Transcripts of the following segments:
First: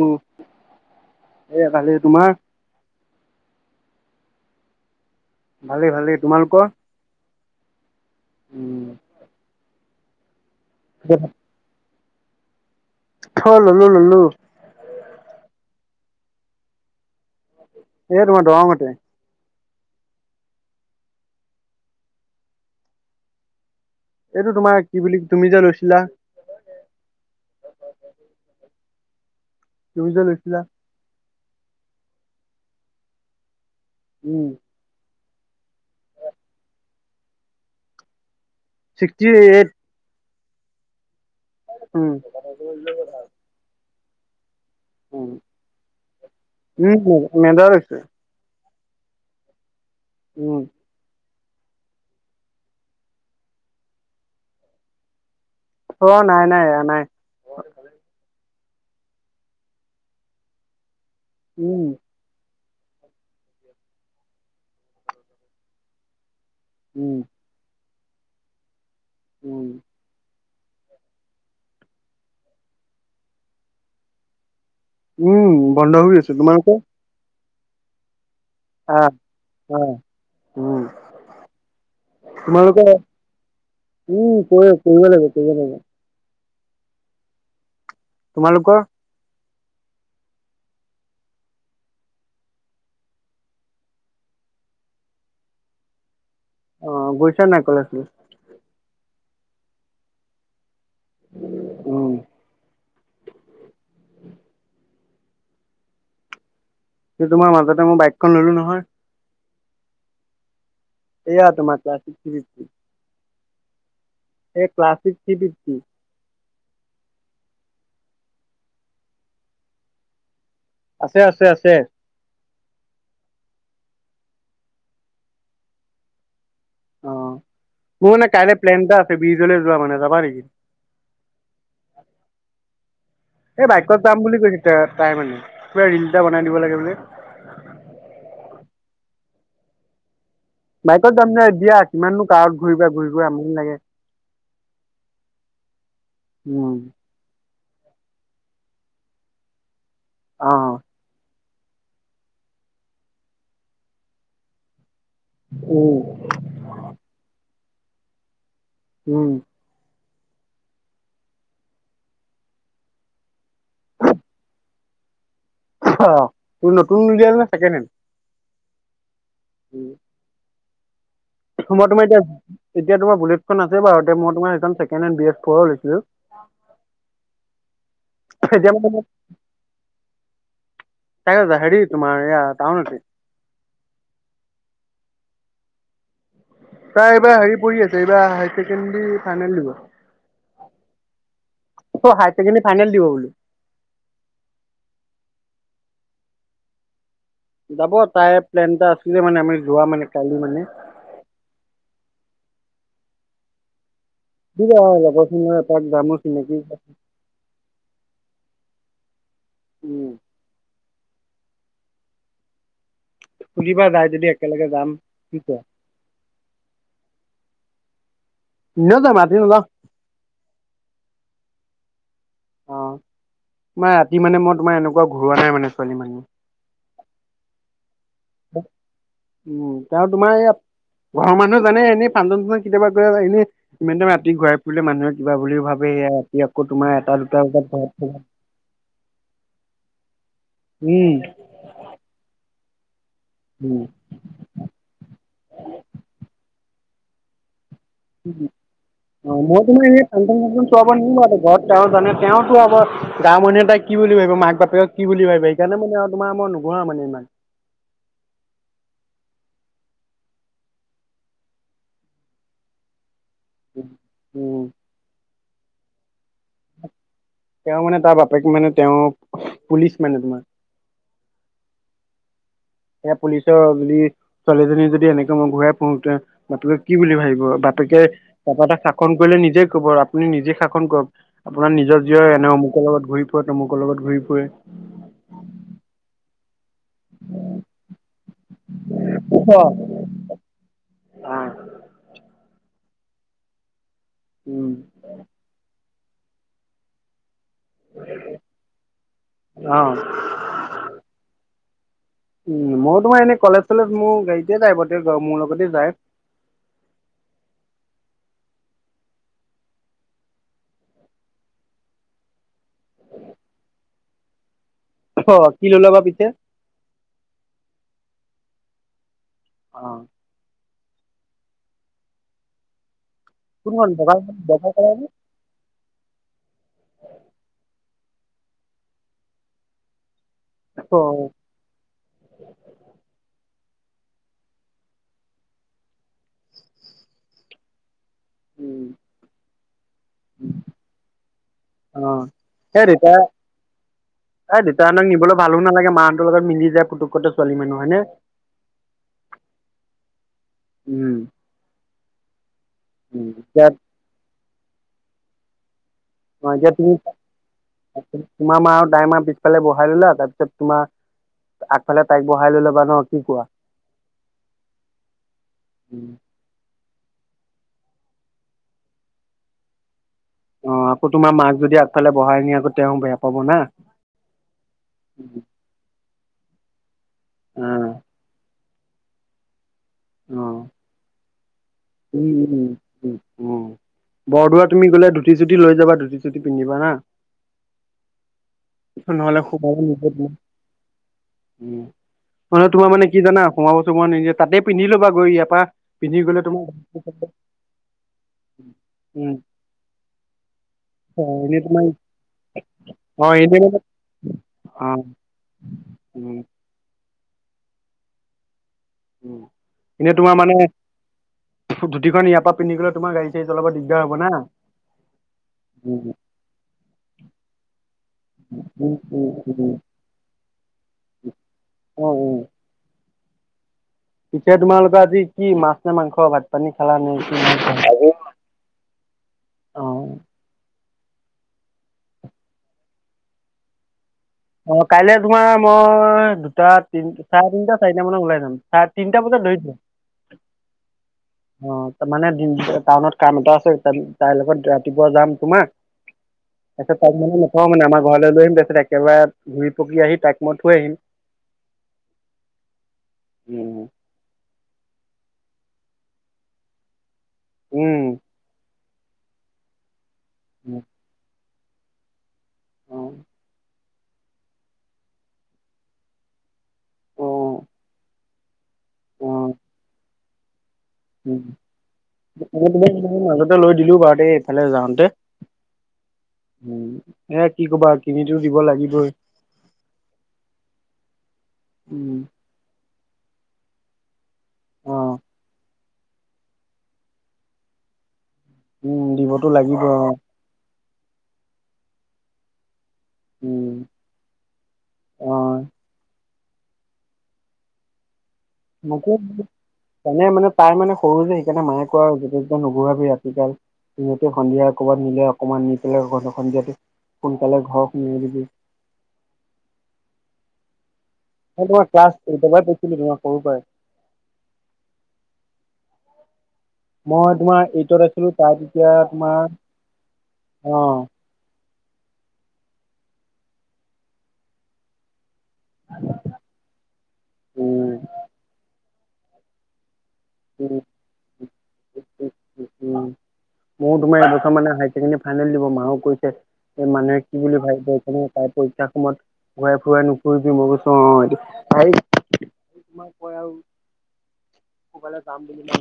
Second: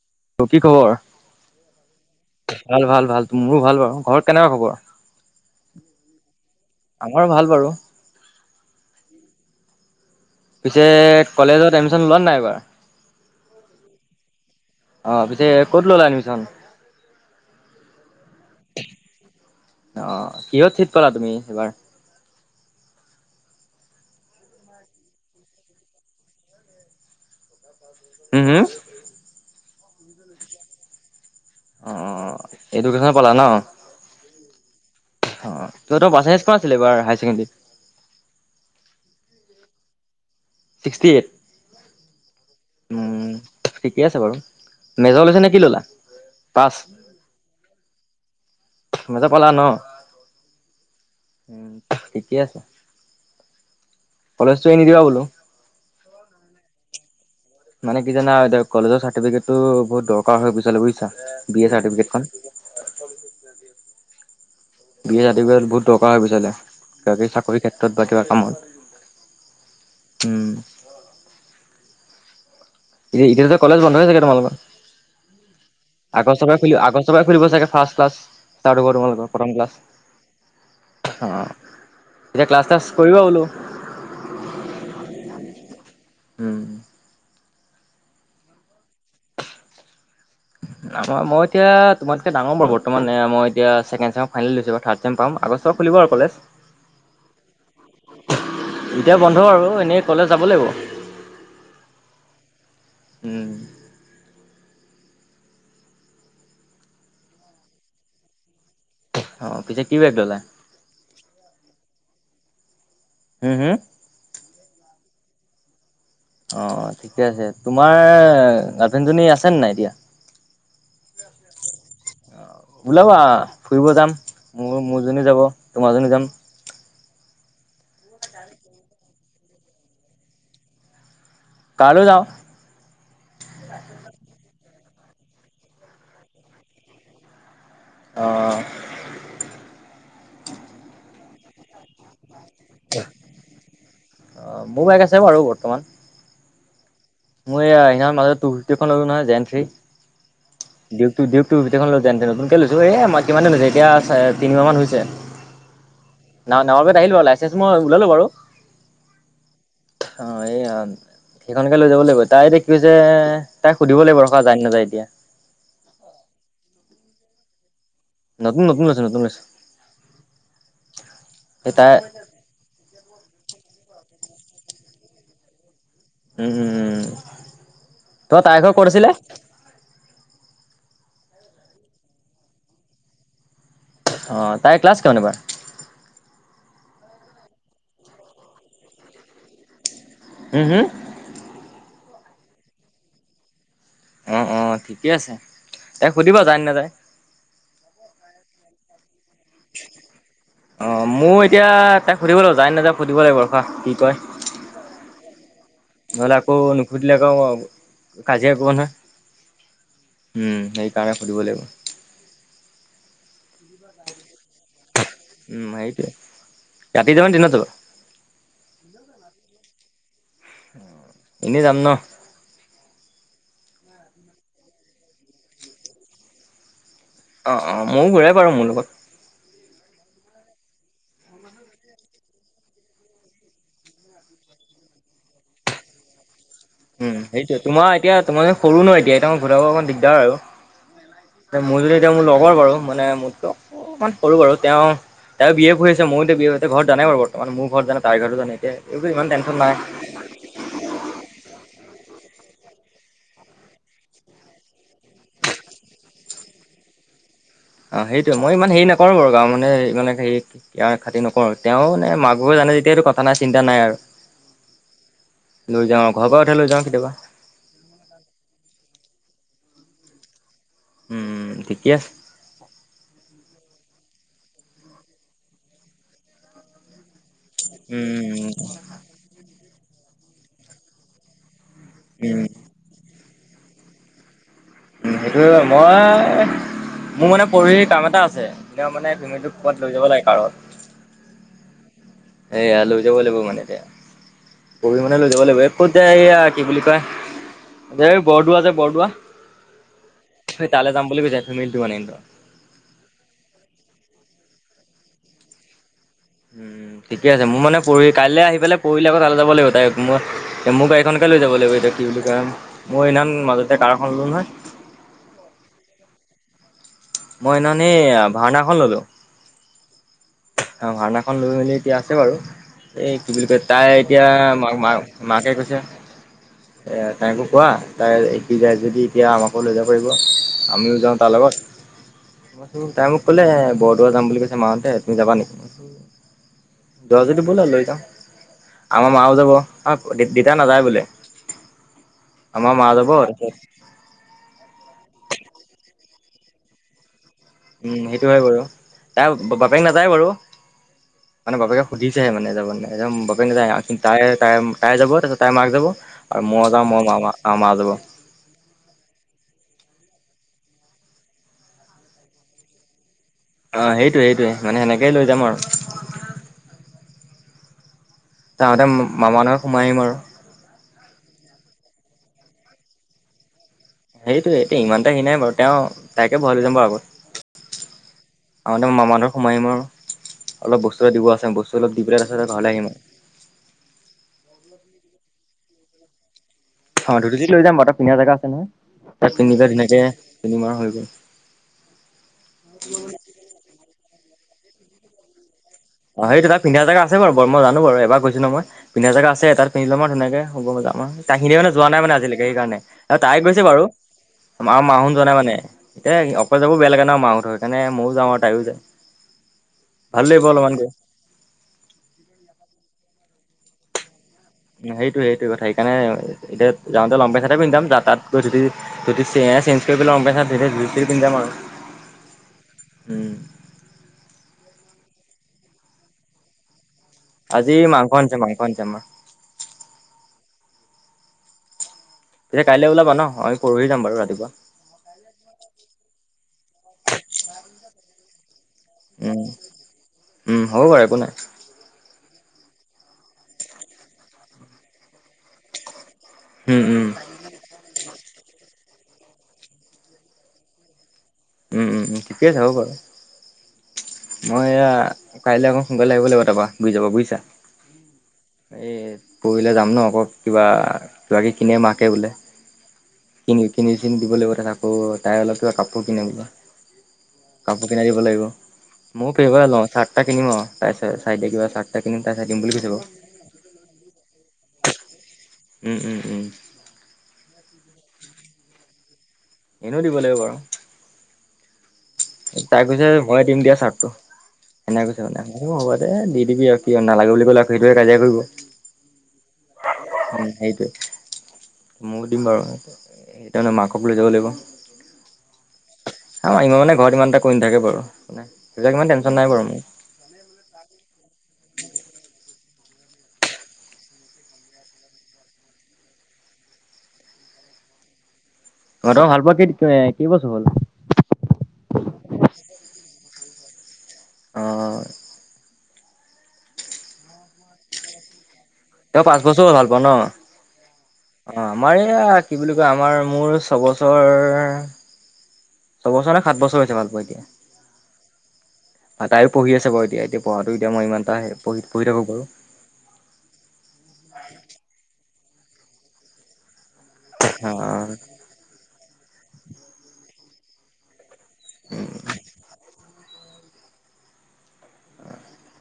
অ কি খবৰ এই ভালেই তোমাৰ। ভাল ভাল ভাল মোৰো ভাল বাৰু ঘৰত কেনেকুৱা খবৰ। ভালেই ভালেই তোমালোকৰ আমাৰো ভাল বাৰু উ। পিছে কলেজত এডমিশন লোৱা নাই বাৰ। অ ল'লো ললো। অ পিছে ক'ত ল'লা এডমিচন। এই তোমাৰ দৰঙতে অ কিহত চিত পালা তুমি এইবাৰ। এইটো তোমাৰ কি বুলি তুমি যে লৈছিলা। উম হুম। তু যে লৈছিলা। অ এডুকেচনত পালা ন উম। অ তহতৰ বা কোৱা আছিলে এইবাৰ হায় secondary. Sixty eight. Sixty eight. উম। উম ঠিকে আছে বাৰু। মেজৰ লৈছা নে কি ললা পাঁচ। উম মেজৰ লৈছে মেজৰ পালা ন। উম উম ঠিকে আছে। কলেজটো এৰি নিদিবা বোলো। অ নাই নাই এয়া নাই। মানে কি জানা এতিয়া কলেজৰ চাৰ্টিফিকেট টো বহুত দৰকাৰ হয় পিছলে বুজিছা বি এ উম চাৰ্টিফিকেট খন। বি এ চাৰ্টিফিকেট বহুত দৰকাৰ হয় পিছলে উম কিবাকিবি চাকৰিৰ ক্ষেত্ৰত বা কিবা কামত। উম উম। তি এতিয়াটো কলেজ বন্ধই চাগে উম বন্ধ হৈ তোমালোকৰ আছে আগষ্টৰ পৰা তোমালোকৰ খুলিব আগষ্ট এইবাৰ খুলিব চাগে ফাৰ্ষ্টা ক্লাছ ষ্টাৰ্ট হব আহ তোমালোকৰ প্ৰথম ক্লাছ। আহ উম অ এতিয়া ক্লাছ ত্লাচ তোমালোকৰ কৰিবা বোলো। উম কৰিব কৰিব লাগিব কৰিব লাগিব। উম। তোমালোকৰ? মই এতিয়া তোমাতকে ডাঙৰ বাৰু বৰ্তমান মই এতিয়া ছেকেণ্ড ছেমৰ ফাইনেল দিছোঁ থাৰ্ড ছেম পাম আগষ্টত খুলিব আৰু কলেজ। অ গৈছা নাই কলেজ। এতিয়া বন্ধ আৰু এনেই কলেজ যাব লাগিব। উম। উম। এইটো তোমাৰ মাজতে মই বাইকখন ললো নহয়। অ পিছে কি বাইক ললা? এইয়া তোমাৰ ক্লাছিক থ্ৰী ফিফটি। হুম হুম। এই ক্লাছিক থ্ৰী ফিফটি। অ অ ঠিকে আছে। তোমাৰ গাৰ্লফ্ৰেণ্ড জনী আছে নে নাই এতিয়া? আছে আছে আছে। ওলাবা ফুৰিব যাম মোৰ মোৰজনী যাব তোমাৰজনী যাম। অ মোৰ মানে কাইলৈ প্লেন এটা আছে বীজলৈ যোৱা মানে যাবা নেকি? কাইলৈ যাওঁ। এই বাইকত যাম বুলি কৈছে এয়া তাই মানে কিবা ৰিলচ এটা বনাই দিব লাগে বোলে। অ। বাইকত যাম যে এতিয়া। কিমানো গাৱত ঘূৰিবা ঘূৰি ঘূৰি আমনি লাগে। অ' মোৰ বাইক আছে বাৰু বৰ্তমান উম। মই এয়া সেইদিনা মাজত টো টোক দুগি এখন ল'লো নহয় জেন থ্ৰী। অ। দিউগ টো টো ফিফটি এখন লৈছোঁ নতুনকে লৈছো এ কিমান দিন লৈ হৈছে এতিয়া তিনিমাহ মান হৈছে। উম। না নাম্বাৰ প্লেট আহিল বাৰু লাইচেঞ্চ মই ওলালোঁ বাৰু। উম। অ এইয়া। সেইখনকে লৈ যাব লাগিব তাই এতিয়া কিহত যাই তাইক সুধিব লাগিব ৰখা যায় নে নাযায় এতিয়া। অ নতুন উলিয়ালা নে ছেকেণ্ড হেণ্ড। নতুন নতুন আছে নতুন আছে। উম। সেই মই তাই তোমাৰ এতিয়া এতিয়া তোমাৰ বুলেটখন আছে বাৰু এয়া মই তোমাৰ second hand B S four খন লৈছিলোঁ। উম ত তাইৰ এতিয়া ঘৰ ক'ত মানে আছিলে? তাই হেৰি তোমাৰ এইয়া টাউনতে। অ তাই ক্লাছ কিমান এবাৰ? তাৰ এইবাৰ হেৰি পঢ়ি আছে। এইবাৰ হাই ছেকেণ্ডেৰী ফাইনেল দিব। উম হুম। অ হায় ছেকেণ্ডেৰি ফাইনেল দিব বুলো। অঁ অঁ ঠিকে আছে ত সুধিব যায় নেযায় যাব তাই প্লেন এটা আছিলে মানে আমি যোৱা মানে কালি মানে। অঁ মোৰ এতিয়া তাইক সুধিব লাগিব। যায় নাযায় সুধিব লাগিব বৰষা কি কয় অ দিবা লগৰ চই এপাক জামো চিনাকি। এইবিলাকৰ কাজিয়া কৰিব উম নহয়। সেইকাৰণে সুধিব লাগিব। সুধিবা যায় যদি একেলগে যাম। কি কোৱা উম সেইটোৱে ৰাতি যাবা নে দিনত যাব। এনেও যাম ৰাতি নাযাওঁ এনেই যাম ন। অ তোমাৰ ৰাতি মানে মই তোমাৰ এনেকুৱা ঘূৰুৱা নাই মানে ছোৱালী মানুহে। অ অ মইয়ো ঘূৰাই বাৰু মোৰ লগত। উম তেওঁ তোমাৰ এইাত ঘৰৰ মানুহ জানে এনেই ফাঞ্চন চানচন কেতিয়াবা গৈ এনেই। ইমান টাইম ৰাতিপুৱাই ফুৰিলে মানুহে কিবা বুলি ভাবে ইয়াত। ই আকৌ তোমাৰ। এটা উম' দুটা সেইটোৱে, বজাত তোমাৰ ঘৰত এতিয়া তোমালোক সৰু ন এতিয়া। সেই টাইমত ঘূৰাব অকণমান দিগদাৰ হয় আৰু। উম। মই যদি এতিয়া মোৰ লগৰ বাৰু, মানে মো উম'। অকমান সৰুো বাৰু, তেওঁ বি এ পঢ়ি আছে, মইও এতিয়া বি এ, ঘৰত জানে বাৰু বৰ্তমান, মোৰ ঘৰত জানে। তাই ঘৰটো জানে এতিয়া, এইবোৰ ইমান অ টেনচন মই নাই। [unintelligible] ঘৰত তেওঁ জানে, তেওঁ কি হ'ব, গাঁও মানুহে তাইক কি বুলি ভাবিব, মাক বাপেক। কি বুলি ভাবিব, সেইকাৰণে মানে আৰু তোমাৰ মই নুঘোৰাও মানে ইমান। অ' সেইটোৱে মই ইমান হেৰি নকৰো বাৰু, গাঁৱৰ মানুহে ইমান খাতি নকৰো। তেওঁ মানে মাক- বাপেকে জানে যেতিয়া সেইটো চিন্তা নাই আৰু, উম লৈ যাওঁ, ঘৰ পা উঠাই লৈ যাওঁ কেতিয়াবা। তেওঁ মানে, তাৰ বাপেক মানে তেওঁ পুলিচ মানে তোমাৰ। উম' ঠিকে আছে। এয়া পুলিচৰ যদি ছোৱালীজনী যদি এনেকে মূৰ ঘূৰাই পৰোতে, বাপেকে কি বুলি ভাবিব। বাপেকে উম তাপা তাক শাসন কৰিলে, নিজে ক'ব আপুনি নিজে শাসন কৰক, আপোনাৰ নিজৰ জীয়েও উম এনেও অমুকৰ লগত ঘূৰি ফৰে, তমুকৰ লগত ঘূৰি ফুৰে। সেইটোৱে মই মোৰ মানে পৰহি কাম এটা আছে। তেওঁ মানে ফেমিলি টোক ক'বাত লৈ যাব লাগে, কাৰত। অ'। এইয়া লৈ যাব লাগিব মানে এতিয়া, উম পৰহি মানে লৈ যাব লাগিব। এই ক'ত যায়, এইয়া কি বুলি কয়। যে বৰদোৱা যে, বৰদোৱা। অ সেই তালে যাম বুলি ভাবিছে, ফেমেলিটো মানে ইহঁতৰ। উম' মই তোমাৰ এনে কলেজ, চলেজ মোৰ গাড়ীতে যায় বাও, মোৰ লগতে যায়। উম ঠিকে আছে, মোৰ মানে পৰহি, কাইলে আহি পেলাই পৰহিলে আকৌ তালে যাব লাগিব, তাইক মই। মোৰ গাড়ীখনকে লৈ যাব লাগিব এতিয়া, কি বুলি কয়, মোৰ সেইদিনাখন মাজতে কাৰখন ল'লো নহয়। অ' কি ল'লা বা পিছে? মই সেইদিনাখনি ভাৰ্ণা এখন ললোঁ। [inaudible] অ' ভাৰ্ণাখন লৈ মেলি এতিয়া আছে বাৰু। এই কি বুলি কয়, কোনখন তাই বগা এতিয়া বগা মা মা কালাৰ নে? মাকে কৈছে, এ তাইকো কোৱা, তাই স্কুল যায় যদি এতিয়া আমাক আমাকো লৈ যাব পাৰিব। আমিও যাওঁ অ', তাৰ লগত। তাই মোক ক'লে, বৰদোৱা যাম বুলি কৈছে মাহঁতে, তুমি যাবা নি? যোৱা যদি বলা লৈ যাওঁ, উম, আমাৰ মাও যাব। আক দেত দেতা নেযায় বোলে, অ'। আমাৰ 'মা' যাব। এ দেউাহঁতক নিবলে ভালো নালাগে, মাহঁতৰ লগত মিলি যায়, পুটোক কটক কলি মানু্হ। উম' সেইটো হয় বাৰু, তাৰ বাপেক নাযায় বাৰু। উম'। মানে বাপেকে সুধিছেহে মানে যাব, নাযায়, উম, বাপেক এতিয়া নাযায় তাই, তাই, তাই যাব, তাৰপিছত তাই মাক যাব, আৰু অ', মই এতিয়া যাওঁ, তুমি মই মামা 'মা' যাব। তোমাৰ 'মা' আৰু তাই 'মা' পিছফালে বহাই ল'লা, তাৰপিছত তোমাৰ আগফালে তাইক বহাই লৈ ল'বা ন, কি কোৱা? অ' সেইটোয়ে, সেইটোয়ে, মানে সেনেকেই লৈ যাম আৰু। আহোঁতে মামাহত সোমাই আহিম আৰু। অ আকৌ তোমাৰ মাক যদি আগফালে বহাই নিয়া আকৌ তেওঁ বেয়া পাব না। সেইটোয়ে এতিয়া ইমানতে সি নাই বাৰু। তেওঁ তাইকে বহাই লৈ যাম বাৰু আগত। অ। আহোঁতে মামাহতত সোমাই আহিম আৰু। অ। বস্তুৱেই দিব আছে, বস্তু অলপ পেলাই উম, তাৰপিছত উম, ঘৰ আহিম আৰু। উম, উম বৰদোৱা তুমি গ'লে ধুতি-চুতি লৈ যাবা ধুতি-চুটি পিন্ধিবা হা। অ ধুতি চুটি লৈ যাম বাৰু তাত পিন্ধা জগা আছে নহয়। তাত নহ'লে পিন্ধি ফালে ধুনিয়াকে পিন্ধিম আৰু হৈ গ'ল। উ মানে তোমাৰ মানে কি জানা, সোমাব চোমাৱ নিদিয়ে তাতে পিন্ধি লবা গৈ ইয়াৰ পৰা। পিন্ধি অ গ'লে সেইটোত, তাত‌ তোমাৰ পিন্ধা জেগা আছে বাৰু মই জানোঁ বাৰু। এবাৰ গৈছো ন মই পিন্ধা জেগা উম আছে তাত পিন্ধি লম আৰু ধুনীয়াকে‌ হ'ব যা [unintelligible] অ', এনে তাহিনে মানে তোমাৰ যোৱা নাই মানে আজিলৈকে সেইকাৰণে। আৰু অ তাই এনে গৈছে মানে বাৰু। অ মা-মাও যোৱা নাই। মানে এতিয়া উম অকলে যাবও বেয়া লাগে ন মা হঁতৰ সেইকাৰণে ময়ো যাওঁ আৰু তাইও যায়। এনে ভাল তোমাৰ লাগিব মানে অলপমান গৈ ধুতিখন ইয়াৰ পৰা পিন্ধি গ'লে তোমাৰ গাড়ী-চাড়ী চলাব দিগদাৰ হ'ব না। সেইটোৱে সেইটোৱে কথা। সেইকাৰণে উম এতিয়া যাওঁতে লংপেনট এটায়ে পিন্ধিম যাম। তাত-তাত গৈ ধুতি উম উম উম, [unintelligible] পিন্ধি যাম আৰু। অ অ অ। উম। ইতা তোমালোকৰ আজি কি মাছ নে মাংস? ভাত পানী খালা নেকি? আজি মাংস আনিছে মাংস আনিছে আমাৰ। অ তে কাইলৈ ওলাবা ন? আমি পৰহি যাম বাৰু ৰাতিপুৱা। অ কাইলে তোমাৰ মই দুটা তিনটা চাৰে তিনটা চাৰিটা মানত ওলাই যাম। চাৰে তিনিটা উম বজাত ধৰি [unintelligible] উম হ'ব বাৰু একো নাই অ তাৰ মানে দিন টাউনত কাম এটা আছে। তাদি তাইৰ লগত ৰাতিপুৱা যাম তোমাৰ উম তাৰপিছত উম তাইক মানে নথওঁ মানে আমাৰ ঘৰলৈ লৈ আহিম তাৰপিছত একেবাৰে ঘূৰি পকি আহি তাইক মই থৈ আহিম। উম উম ঠিকেই আছে, হ'ব বাৰু। মই এয়া কাইলৈ আকৌ সোনকালে আহিব লাগিব তাৰপৰা ঘুৰি যাব বুজিছা। উম। এই পৰহিলে যাম ন আকৌ কিবা কিবাকিবি কিনে মাকে বোলে। কিনি কিনি-চিনি দিব লাগিব। তাৰপিছত আকৌ তাইৰ অলপ কিবা কাপোৰ কিনে বোলে, অঁ কাপোৰ কিনি দিব লাগিব। ময়ো অঁ কিনিব লং চাৰ্ট এটা কিনিম আৰু। তাই চাই চাই-তাই কিবা চাৰ্ট এটা কিনিম তাই চাই দিম বুলি কৈছা তোমাক বাৰু। মাজতে লৈ দিলোঁ বাৰু দেই এইফালে যাওঁতে উম উম উম। এ কি ক'বা, কিনিতো দিব লাগিবই। এনেও দিব লাগিব বাৰু। উম। তাই কৈছে মই‌ দিম দিয়া চাৰ্টটো। এনে অঁ কৈছে মানে, মই বোলো হ'ব দে দি দিবি আৰু কিয় নালাগে বুলি ক'লে আৰু সেইটোৱে কাজিয়া কৰিব। উম দিবতো লাগিব। সেইটোৱে, ময়ো দিম বাৰু, সেইকাৰণে মাকক লৈ যাব লাগিব। অ। আমাৰ ইমান মানে ঘৰত ইমান এটা কৈ নথাকে বাৰু। সেইবিলাক ইমান মোকো। টেনচন নাই বাৰু মোৰ। এনে মানে তাই মানে সৰু যে সেইকাৰণে মায়ে কই আৰু য'তে ততে নুঘুৰাবি ৰাতি কাল। [unintelligible] সন্ধিয়া ক'ৰবাত নিলে অকমান নি পেলাই ঘৰ সন্ধিয়াটো সোনকালে ঘৰ সুমাই দিবি। তহঁতৰ ভাল পোৱা কি কেইবছৰ হ'ল? তোমাৰ ক্লাছ [unintelligible] অ। মই তোমাৰ এইটত আছিলো, তাই তেতিয়া তই পাঁচ বছৰ হ'ল ভাল পোৱা ন' তোমাৰ অ। অ, আমাৰ এইয়া কি বুলি কয়, আমাৰ মোৰ ছবছৰ ছবছৰ নে সাত বছৰ হৈছে ভাল পোৱা এতিয়া। উম, তাইয়ো পঢ়ি আছে বাৰু এতিয়া। এতিয়া পঢ়াটো উম। এতিয়া মই ইমান এটা হেৰি পঢ়ি থাকক বাৰু। উম, ময়ো তোমাৰ এবছৰ মানে হায় ছেকেণ্ডাৰী ফাইনেল দিব, মাও কৈছে মানে কি বুলি ভাবিব, অ' তাই পৰীক্ষাৰ সময়ত ঘূৰাই-ফুৰাই নুফুৰিবি। মই কৈছো অ।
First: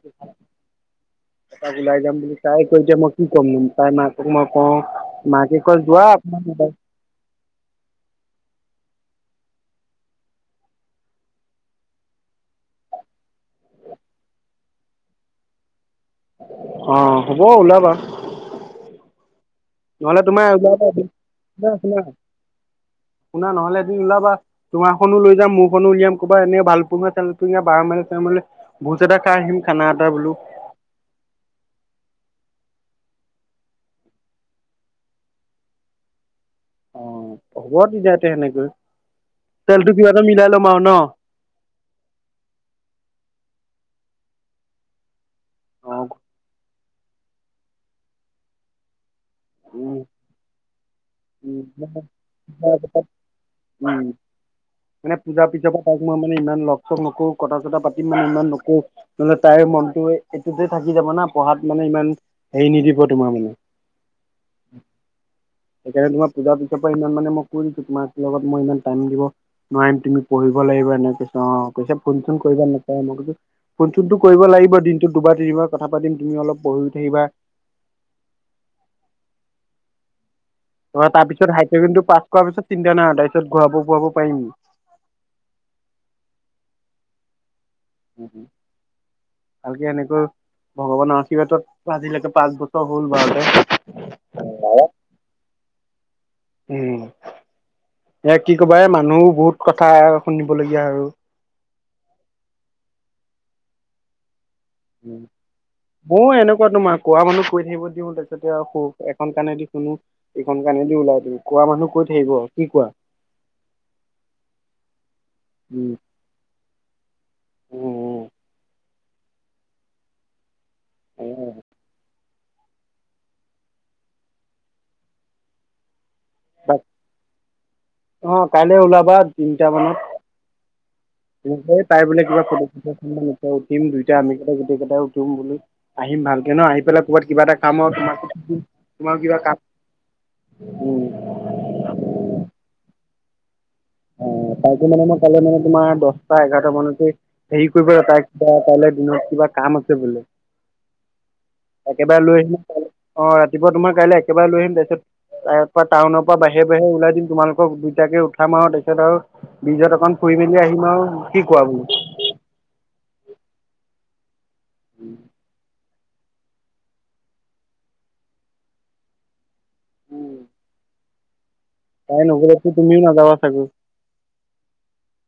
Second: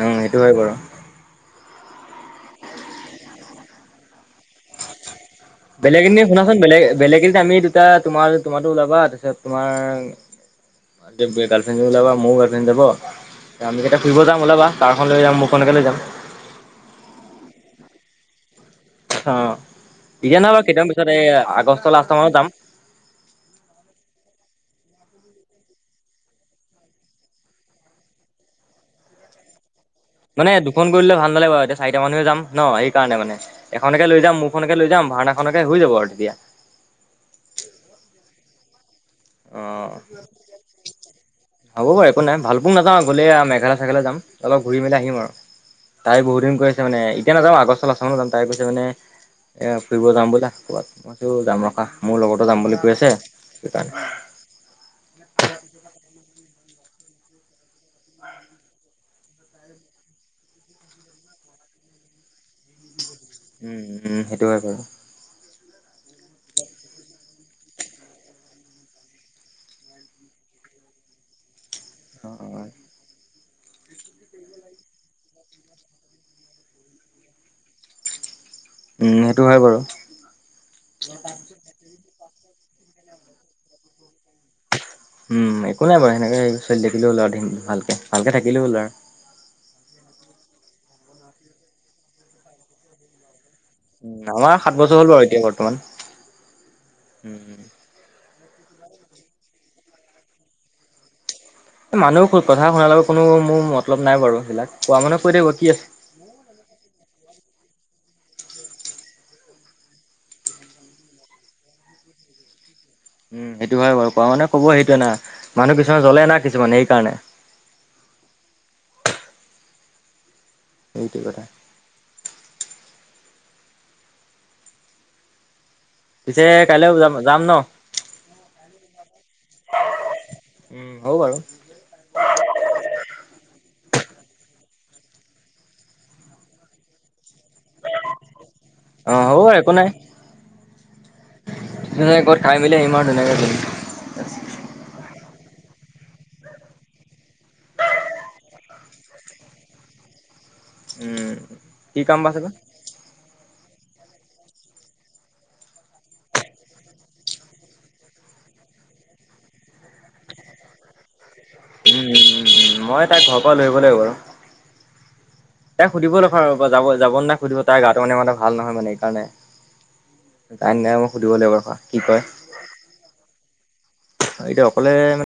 উম, সেইটো [unintelligible] হয় বাৰু এপাক ওলাই যাম বুলি তাই কৈ এতিয়া মই কি ক'ম, তাই মাক ক মই কওঁ, মাকে কয় বেলেগ যোৱা। এদিন শুনাচোন [unintelligible] বেলেগ বেলেগ এদিন আমি দুটা, তোমাৰ- তোমাৰো ওলাবা, তাৰপিছত তোমাৰ গাৰ্লফ্ৰেণ্ড [unintelligible] ওলাবা, মোৰো গাৰ্লফ্ৰেণ্ড যাব। আমি কেতা ফুৰিব যাম ওলাবা। কাৰখনো লৈ যাম, মোৰখনকে লৈ যাম। অ, হ'ব ওলাবা। অ, নহ'লে এতিয়া তোমাৰ নহয় বাৰু, ওলাবা কেইটামান পিছত, এই শুনা আগষ্টৰ শুনা লাষ্ট মানত যাম। শুনা নহ'লে এদিন ওলাবা। তোমাৰখনো লৈ যাম, মোৰখন উলিয়াবা কবা এনে ভালুকপুং-চালোকপুঙীয়া বাৰ মাইল-চাৰ মাইল যাম। ভোজ এটা খাই আহিম, খানা এটা বোলো। এ, দুখন কৰিলে ভালা নালাগিব, এতিয়া চাৰিটা মানুহে যাম ন, সেই কাৰণে মানে। এখনকে লৈ যাম, মোৰখনকে লৈ যাম, ভাওনাখনকে হৈ যাব আৰু তেতিয়া। অ হ'ব তেতিয়া তে সেনেকৈ। তেলটো উম। কিবা এটা মিলাই ল'ম আৰু ন অ হ'ব বাৰু একো নাই। ভালোকপুং নাযাওঁ, গ'লে মেঘালয়-চেঘালয় যাম, অলপ ঘূৰি-মেলি আহিম আৰু। তাই বহু দিন কৈছে মানে, এতিয়া নাযওঁ, আগষ্টৰ মানত যাম, তাই কৈছে মানে এ, ফুৰিব উম যাম বলা ক'ৰবাত। মই কৈছো যাম ৰখা, উম মোৰ লগতো যাম বুলি কৈ আছে, উম সেইকাৰণে মানে পূজাৰ পিছৰ পৰা তাইক মানে মই ইমান লগ-চগ নকৰোঁ, কথা-চথা পাতিম মানে, ইমান নকৰোঁ। [unintelligible] তাইৰ মনটো এইটোতে থাকি যাব না, পঢ়াত মানে ইমান হেৰি নিদিব তোমাৰ মানে। উম উম সেইটো হয় বাৰু সেইকাৰণে তোমাৰ পূজাৰ পিছৰ পৰা ইমান মানে মই কৈ দিছো, তোমাৰ লগত মই ইমান টাইম দিব নোৱাৰিম, তুমি পঢ়িব লাগিব এনেকে কৈছোঁ। অ, কৈছে, অ ফোন-চোন কৰিবা নে নকৰা? মই কৈছো ফোন-চোনটো কৰিব লাগিব, দিনটোত দুবাৰ-তিনিবাৰ কথা পাতিম, তুমি অলপ পঢ়ি থাকিবা। উম, সেইটো হয় বাৰু। তাৰপিছত, হায়া ছেকেণ্ডাৰী পাছ কৰা পিছত চিন্তা নাই আৰু, তাৰপিছত ঘুৰাব-ফুৰাব পাৰিম। উম, একো নাই বাৰু, সেনেকে চলি থাকিলেও হ'ল আৰু, [unintelligible] ভালকে থাকিলেই হ'ল আৰু। ভালকে এনেকৈ ভগৱানৰ আশীৰ্বাদত আজিলৈকে পাঁচ বছৰ হ'ল বাৰু। [unintelligible] আমাৰ সাত অ বছৰ হ'ল বাৰু এতিয়া বৰ্তমান। উম, উম। এ কি ক'বা এই, মানুহো বহুত কথা শুনিবলগীয়া [unintelligible] মানুহ কথা শুনাৰ লগত কোনো মোৰ মতলব নাই বাৰু সেইবিলাক, কোৱা মানুহে কৈ থাকিব কি আছে। ময়ো এনেকুৱা তোমাৰ, কোৱা মানুহ কৈ থাকিব দিও তাৰপিছতে আৰু এখন কাণেদি শুনো এখন কাণেদি ওলাই দিও, কোৱা মানুহ কৈ থাকিব, কি কোৱা? উম, সেইটো হয় বাৰু। কোৱা মানুহে ক'ব সেইটোৱে না! মানুহ কিছুমান জ্বলে না কিছুমান এইকাৰণে। উম। সেইটো এ কথা। পিছে কাইলৈ ও যাম, যাম ন? অ' কাইলৈ ওলাবা তিনিটা মানত উ'ম, হ'ব বাৰু। [unintelligible] আহিম ভালকে ন। আহি পেলাই ক'ৰবাত কিবা এটা খাম তোমাক তোমাৰ অ' কিবা হ'ব কা, উ'ম। কত খাই-মেলি আহিম আৰু ধুনীয়াকে ঘুৰিম। অ', তাকে মানে মই কাইলৈ মানে তোমাৰ দছটা এঘাৰটা মানতে হেৰি কৰিব ৰ, তাই কিবা কাইলে দিনত কিবা কাম আছে বোলে। উম। কি কাম একেবাৰে বা লৈ আছে বা আহিম। অ, ৰাতিপুৱা তোমাৰ কাইলৈ একেবাৰে লৈ আহিম তাৰপিছত তাৰ পৰা টাউনৰ পৰা বাহিৰে বাহিৰে ওলাই দিম। তোমালোকক দুইটাকে উঠাম আৰু তা তাৰপিছত আৰু ব্ৰীজত অকণ ফুৰি-মেলি আহিম আৰু, কি কোৱা বন্ধু? উ'ম, উ'ম, মই তাইক ঘৰৰ পৰা লৈ আহিব লাগিব বাৰু। উ'ম। তাইক সুধিব লাগিব ৰবা। যাব-যাব নে নাই সুধিব, তাইৰ গাটো মানে মানে ভাল নহয় মানে, এই কাৰণে। নাই, নাই মই সুধিব লাগিব ৰখা। কি তাই নগ'লেতো তুমিওঁ নাযাবা চাগে? আৰু এতিয়া অকলে মানে